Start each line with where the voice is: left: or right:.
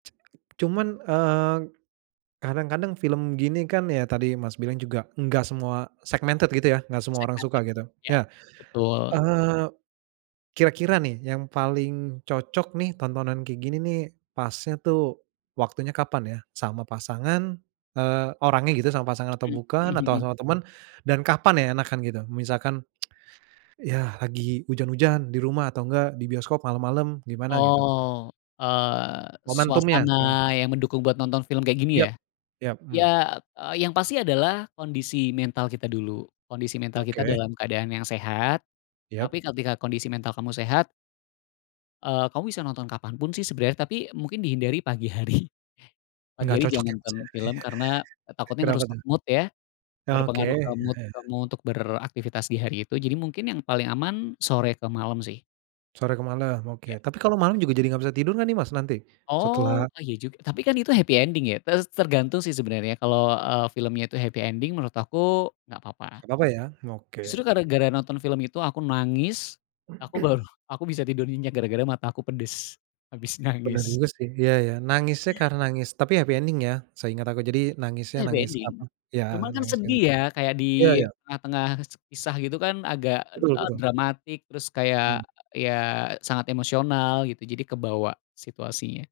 right: Cuman eee, kadang-kadang film gini kan ya tadi Mas, bilang juga enggak, enggak semua segmented gitu ya, enggak semua orang suka
left: Segmented
right: gitu.
left: iya,
right: Nah,
left: betul.
right: eee, kira-kira nih yang paling cocok nih, tontonan kayak gini nih pasnya tuh waktunya kapan ya? Sama pasangan, eee, orangnya gitu sama pasangan, atau
left: M mmm,
right: bukan atau
left: mhm.
right: sama temen dan kapan ya enakan gitu? Misalkan, iya, lagi hujan-hujan di rumah atau enggak di bioskop malam-malam gimana gitu?
left: Oh, eee,
right: Momentumnya
left: suasana
right: kan.
left: yang mendukung buat nonton film kayak gini
right: Yap,
left: ya?
right: yap, mmm.
left: Iya, eee, yang pasti adalah kondisi mental kita dulu. Kondisi mental kita
right: Oke.
left: dalam keadaan yang sehat. Tapi,
right: Yap.
left: ketika kondisi mental kamu sehat eee, kamu bisa nonton kapanpun sih sebenarnya. Tapi, mungkin dihindari pagi hari. Pagi
right: Enggak
left: hari
right: cocok ya
left: jangan
right: Mas,
left: nonton
right: ya?
left: film, karena takutnya
right: Kenapa
left: ngerusak
right: tuh?
left: mood ya.
right: Oke.
left: Berpengaruh ke mood kamu untuk beraktivitas di hari itu, jadi mungkin yang paling aman, sore ke malam sih.
right: Sore ke malam,
left: Iya.
right: oke. Tapi kalau malam juga jadi enggak bisa tidur nih Mas, nanti?
left: Oh,
right: Setelah
left: eh iya juga, tapi kan itu happy ending ya. Tes tergantung sih sebenarnya kalau, eee, filmnya itu happy ending, menurut aku enggak apa-apa.
right: Enggak apa-apa ya? Oke.
left: Justru, gara-gara nonton film itu aku nangis, aku baru, aku bisa tidur nyenyak gara-gara mata aku pedes. Habis
right: Pernah
left: nangis.
right: denger sih. Iya iya nangisnya karena nangis tapi happy ending ya, seinget aku, jadi nangisnya
left: Happy
right: nangis
left: ending,
right: apa, iya
left: cuma kan
right: nangis yang
left: sedih ya kayak di
right: eee iya iya.
left: tengah-tengah kese kisah gitu kan agak
right: Betul
left: eee,
right: betul.
left: dramatik terus kayak,
right: Mmm.
left: iya sangat emosional gitu jadi kebawa, situasinya.